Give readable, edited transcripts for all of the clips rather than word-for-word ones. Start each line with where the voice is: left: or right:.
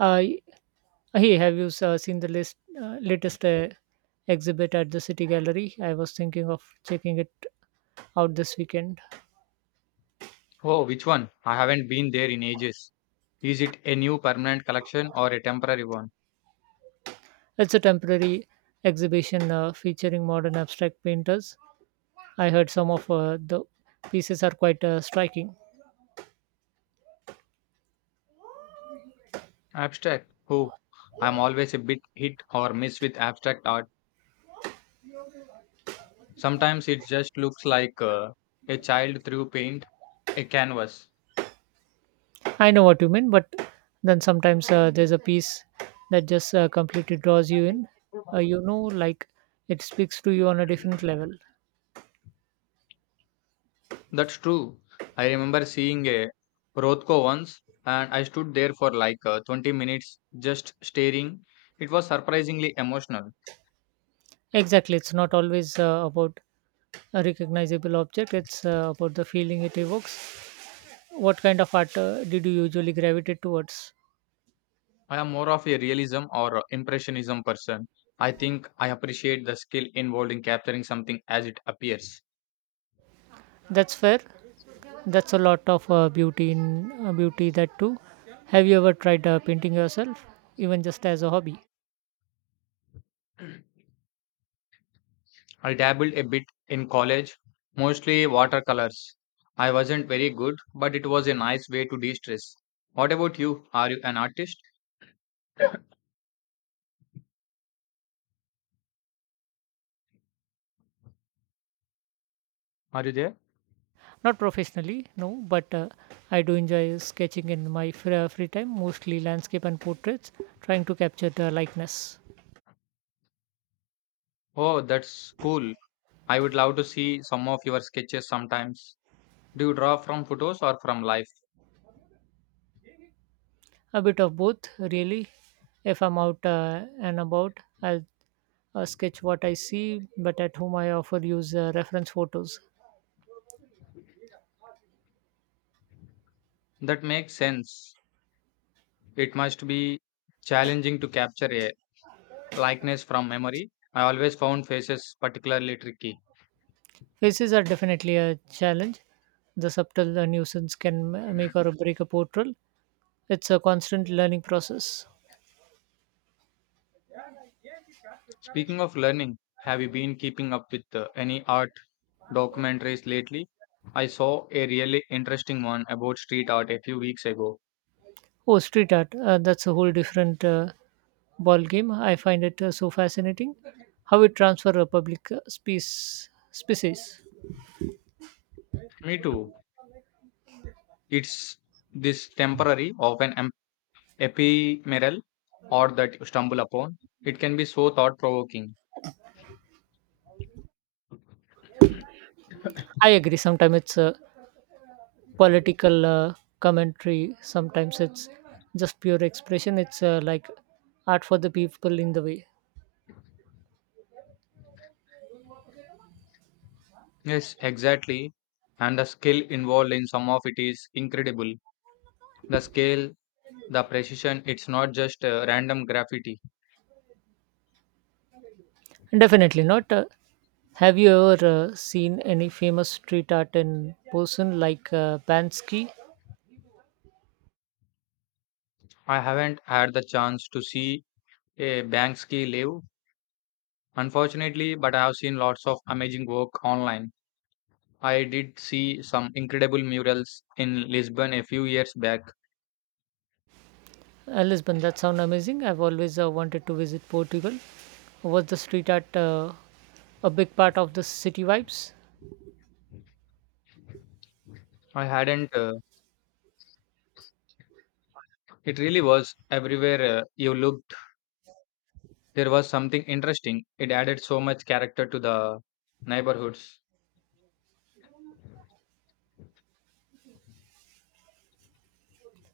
right: Uh, y- Hey, have you seen the list, latest exhibit at the City Gallery? I was thinking of checking it out this weekend.
left: Oh, which one? I haven't been there in ages. Is it a new permanent collection or a temporary one?
right: It's a temporary exhibition featuring modern abstract painters. I heard some of the pieces are quite striking.
left: Abstract. Oh, I'm always a bit hit or miss with abstract art. Sometimes it just looks like a child threw paint, a canvas.
right: I know what you mean, but then sometimes there's a piece that just completely draws you in. Like it speaks to you on a different level.
left: That's true. I remember seeing a Rothko once and I stood there for like 20 minutes just staring. It was surprisingly emotional.
right: Exactly. It's not always about a recognizable object, it's about the feeling it evokes. What kind of art did you usually gravitate towards?
left: I am more of a realism or impressionism person. I think I appreciate the skill involved in capturing something as it appears.
right: That's fair. That's a lot of beauty that too. Have you ever tried painting yourself, even just as a hobby?
left: I dabbled a bit in college, mostly watercolors. I wasn't very good, but it was a nice way to de stress. What about you? Are you an artist? Are you there?
right: Not professionally, no, but I do enjoy sketching in my free time, mostly landscape and portraits, trying to capture the likeness.
left: Oh, that's cool. I would love to see some of your sketches sometimes. Do you draw from photos or from life?
right: A bit of both, really. If I'm out and about, I'll sketch what I see, but at whom I offer use reference photos.
left: That makes sense. It must be challenging to capture a likeness from memory. I always found faces particularly tricky.
right: Faces are definitely a challenge. The subtle nuisance can make or break a portrait. It's a constant learning process.
left: Speaking of learning, have you been keeping up with any art documentaries lately? I saw a really interesting one about street art a few weeks ago.
right: Oh, street art. That's a whole different ball game. I find it so fascinating how it transfer a public space species.
left: Me too. It's this temporary, often ephemeral art that you stumble upon. It can be so thought provoking.
right: I agree. Sometimes it's a political commentary. Sometimes it's just pure expression. It's like art for the people in the way.
left: Yes, exactly. And the skill involved in some of it is incredible. The scale, the precision, it's not just random graffiti.
right: Definitely not. Have you ever seen any famous street art in person like Bansky?
left: I haven't had the chance to see a Banksy live, unfortunately, but I have seen lots of amazing work online. I did see some incredible murals in Lisbon a few years back.
right: Lisbon, that sounds amazing. I've always wanted to visit Portugal. Was the street art a big part of the city vibes?
left: I hadn't, it really was everywhere you looked. There was something interesting. It added so much character to the neighborhoods.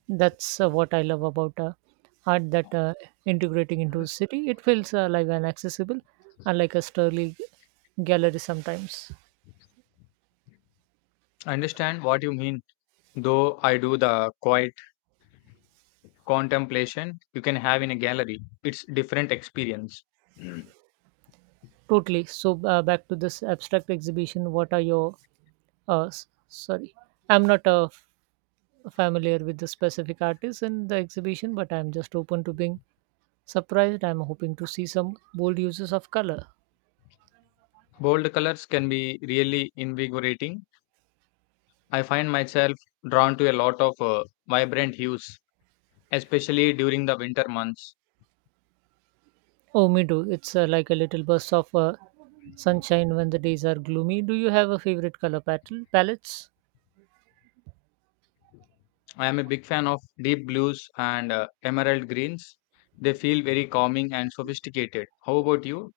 right: That's what I love about art that integrating into a city. It feels alive and accessible, unlike a Sterling gallery sometimes.
left: I understand what you mean, though I do the quiet contemplation you can have in a gallery. It's different experience.
right: Totally. So back to this abstract exhibition. What are your sorry, I'm not familiar with the specific artists in the exhibition, but I'm just open to being surprised. I'm hoping to see some bold uses of color.
left: Bold colors can be really invigorating. I find myself drawn to a lot of vibrant hues, especially during the winter months.
right: Oh, me too. It's like a little burst of sunshine when the days are gloomy. Do you have a favorite palettes?
left: I am a big fan of deep blues and emerald greens. They feel very calming and sophisticated. How about you?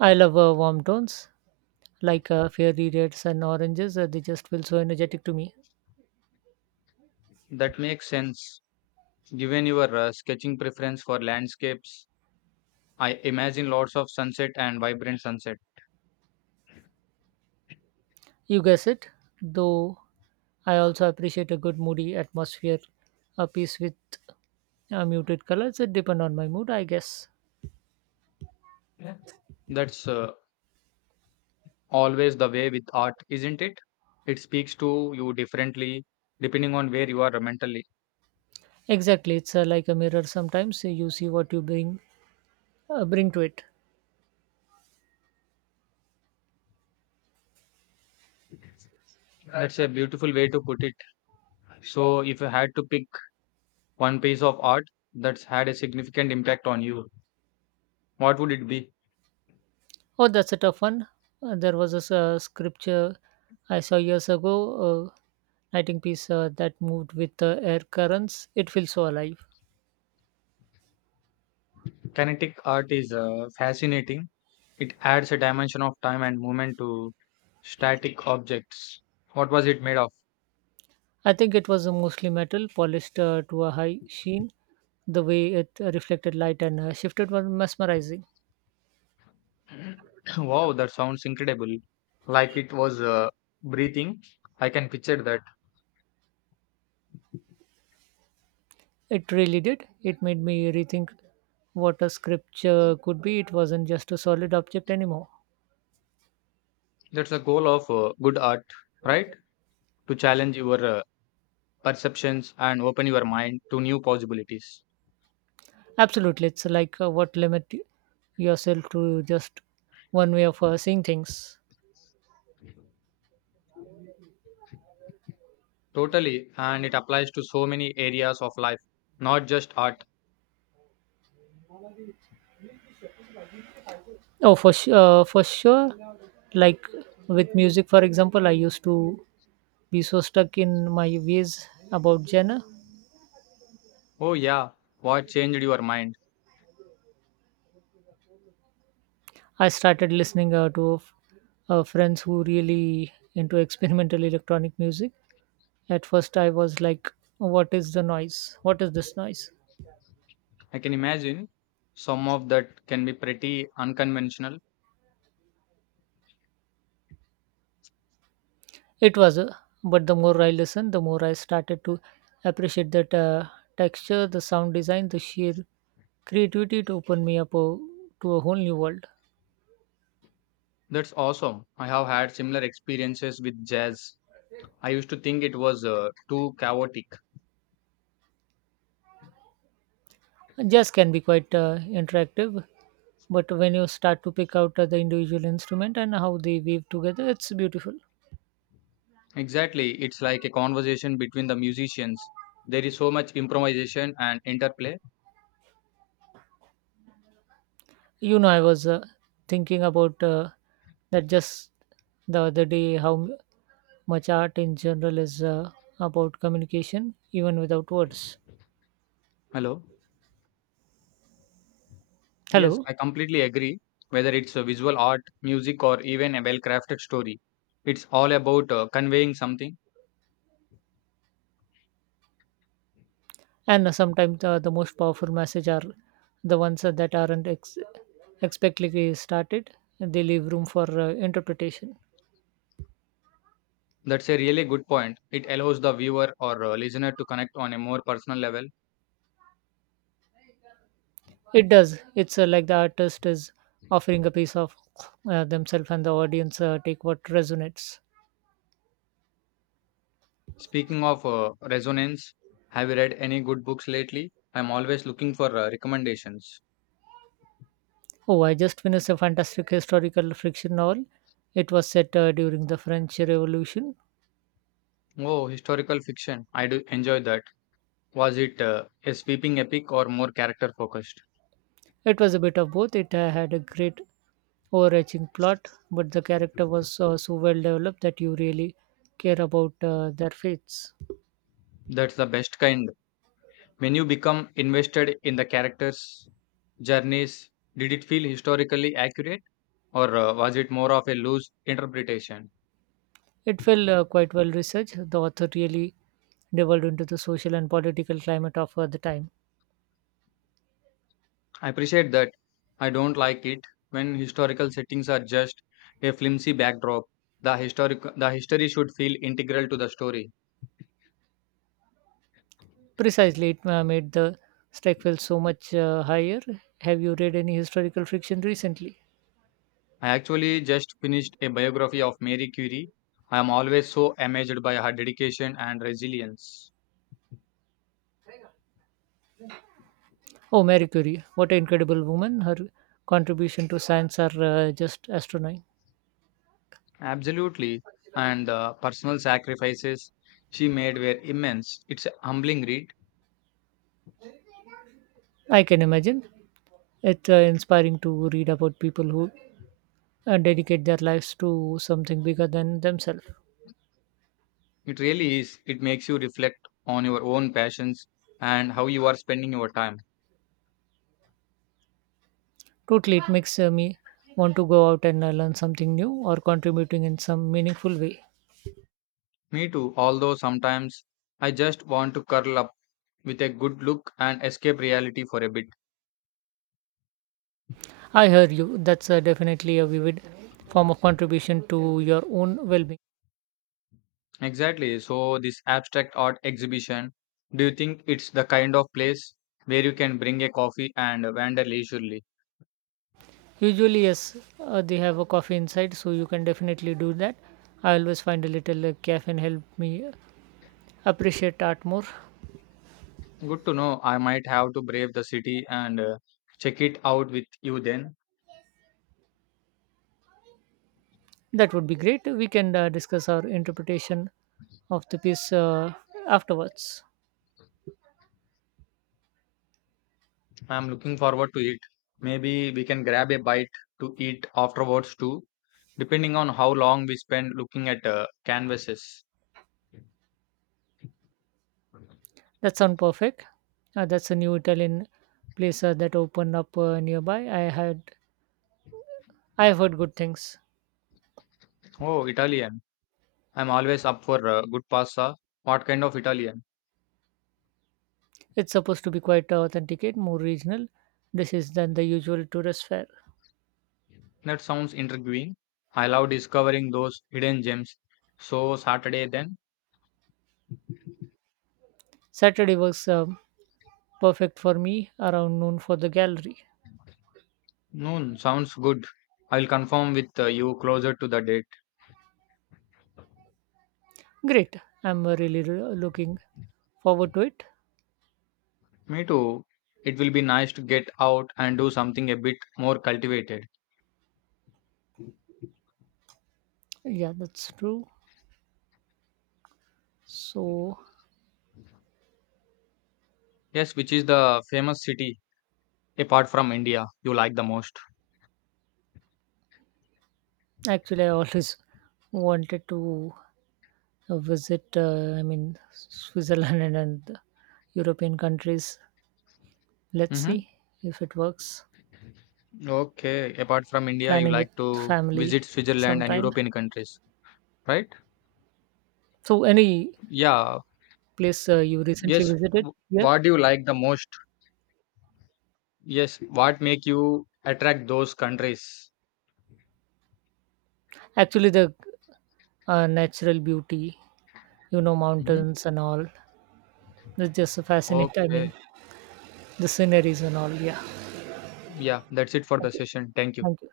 right: I love warm tones like fairy reds and oranges. They just feel so energetic to me.
left: That makes sense. Given your sketching preference for landscapes, I imagine lots of sunset and vibrant sunset.
right: You guess it, though I also appreciate a good moody atmosphere, a piece with muted colors. It depends on my mood, I guess.
left: Yeah. That's always the way with art, isn't it? It speaks to you differently depending on where you are mentally.
right: Exactly, it's like a mirror. Sometimes you see what you bring to it.
left: That's a beautiful way to put it. So, if you had to pick one piece of art that's had a significant impact on you, what would it be?
right: Oh, that's a tough one. There was a scripture I saw years ago, a writing piece that moved with the air currents. It feels so alive.
left: Kinetic art is fascinating. It adds a dimension of time and movement to static objects. What was it made of?
right: I think it was mostly metal, polished to a high sheen. The way it reflected light and shifted was mesmerizing.
left: Wow, that sounds incredible. Like it was breathing. I can picture that.
right: It really did. It made me rethink what a scripture could be. It wasn't just a solid object anymore.
left: That's the goal of good art, right? To challenge your perceptions and open your mind to new possibilities.
right: Absolutely. It's like what limit yourself to just one way of seeing things.
left: Totally, and it applies to so many areas of life, not just art.
right: Oh, for sure. Like with music, for example, I used to be so stuck in my ways about genre.
left: Oh, yeah, what changed your mind?
right: I started listening friends who really into experimental electronic music. At first, I was like, "What is the noise? What is this noise?"
left: I can imagine some of that can be pretty unconventional.
right: It was, but the more I listened, the more I started to appreciate that texture, the sound design, the sheer creativity to open me up to a whole new world.
left: That's awesome. I have had similar experiences with jazz. I used to think it was too chaotic.
right: Jazz can be quite interactive, but when you start to pick out the individual instrument and how they weave together, it's beautiful.
left: Exactly, it's like a conversation between the musicians. There is so much improvisation and interplay.
right: You know, I was thinking about that just the other day how much art in general is about communication, even without words.
left: Hello. Yes,
right: Hello.
left: I completely agree. Whether it's a visual art, music, or even a well crafted story, it's all about conveying something.
right: And sometimes the most powerful message are the ones that aren't expectedly started, they leave room for interpretation.
left: That's a really good point. It allows the viewer or listener to connect on a more personal level.
right: It does. It's like the artist is offering a piece of themselves and the audience take what resonates.
left: Speaking of resonance, have you read any good books lately? I'm always looking for recommendations.
right: Oh, I just finished a fantastic historical fiction novel. It was set during the French Revolution.
left: Oh, historical fiction. I do enjoy that. Was it a sweeping epic or more character focused?
right: It was a bit of both. It had a great overarching plot, but the character was so well developed that you really care about their fates.
left: That's the best kind. When you become invested in the characters' journeys, did it feel historically accurate or was it more of a loose interpretation?
right: It felt quite well researched. The author really delved into the social and political climate of the time.
left: I appreciate that. I don't like it when historical settings are just a flimsy backdrop. The history should feel integral to the story.
right: Precisely, it made the strike feel so much higher. Have you read any historical fiction recently?
left: I actually just finished a biography of Mary Curie. I am always so amazed by her dedication and resilience.
right: Oh, Marie Curie, what an incredible woman. Her contribution to science are just astronomical.
left: Absolutely. And the personal sacrifices she made were immense. It's a humbling read.
right: I can imagine. It's inspiring to read about people who dedicate their lives to something bigger than themselves.
left: It really is. It makes you reflect on your own passions and how you are spending your time.
right: Totally, it makes me want to go out and learn something new or contributing in some meaningful way.
left: Me too, although sometimes I just want to curl up with a good look and escape reality for a bit.
right: I hear you. That's definitely a vivid form of contribution to your own well being.
left: Exactly. So, this abstract art exhibition, do you think it's the kind of place where you can bring a coffee and wander leisurely?
right: Usually, yes, they have a coffee inside, so you can definitely do that. I always find a little caffeine help me appreciate art more.
left: Good to know. I might have to brave the city and check it out with you then.
right: That would be great. We can discuss our interpretation of the piece afterwards.
left: I'm looking forward to it. Maybe we can grab a bite to eat afterwards too, depending on how long we spend looking at canvases.
right: That sounds perfect. That's a new Italian place that opened up nearby. I have heard good things.
left: Oh, Italian. I'm always up for good pasta. What kind of Italian?
right: It's supposed to be quite authenticate more regional dishes than the usual tourist fare.
left: That sounds intriguing. I love discovering those hidden gems. So, Saturday then?
right: Saturday works, perfect for me around noon for the gallery.
left: Noon sounds good. I'll confirm with you closer to the date.
right: Great. I'm looking forward to it.
left: Me too. It will be nice to get out and do something a bit more cultivated.
right: Yeah, that's true. So
left: Yes, which is the famous city apart from India you like the most?
right: actually, I always wanted to Switzerland and European countries. Let's
left: Mm-hmm.
right: see if it works.
left: Okay, apart from India, you
right: Planning with
left: like to
right: family
left: visit Switzerland and
right: sometime.
left: European countries, right?
right: So, any
left: Yeah.
right: place you recently
left: Yes.
right: visited here?
left: What do you like the most? Yes. What make you attract those countries?
right: Actually, the natural beauty, you know,
left: Mm-hmm.
right: mountains and all. It's just fascinating. I mean,
left: Okay.
right: the sceneries and all. Yeah.
left: Yeah. That's it for the
right: Okay.
left: session. Thank you.
right: Thank you.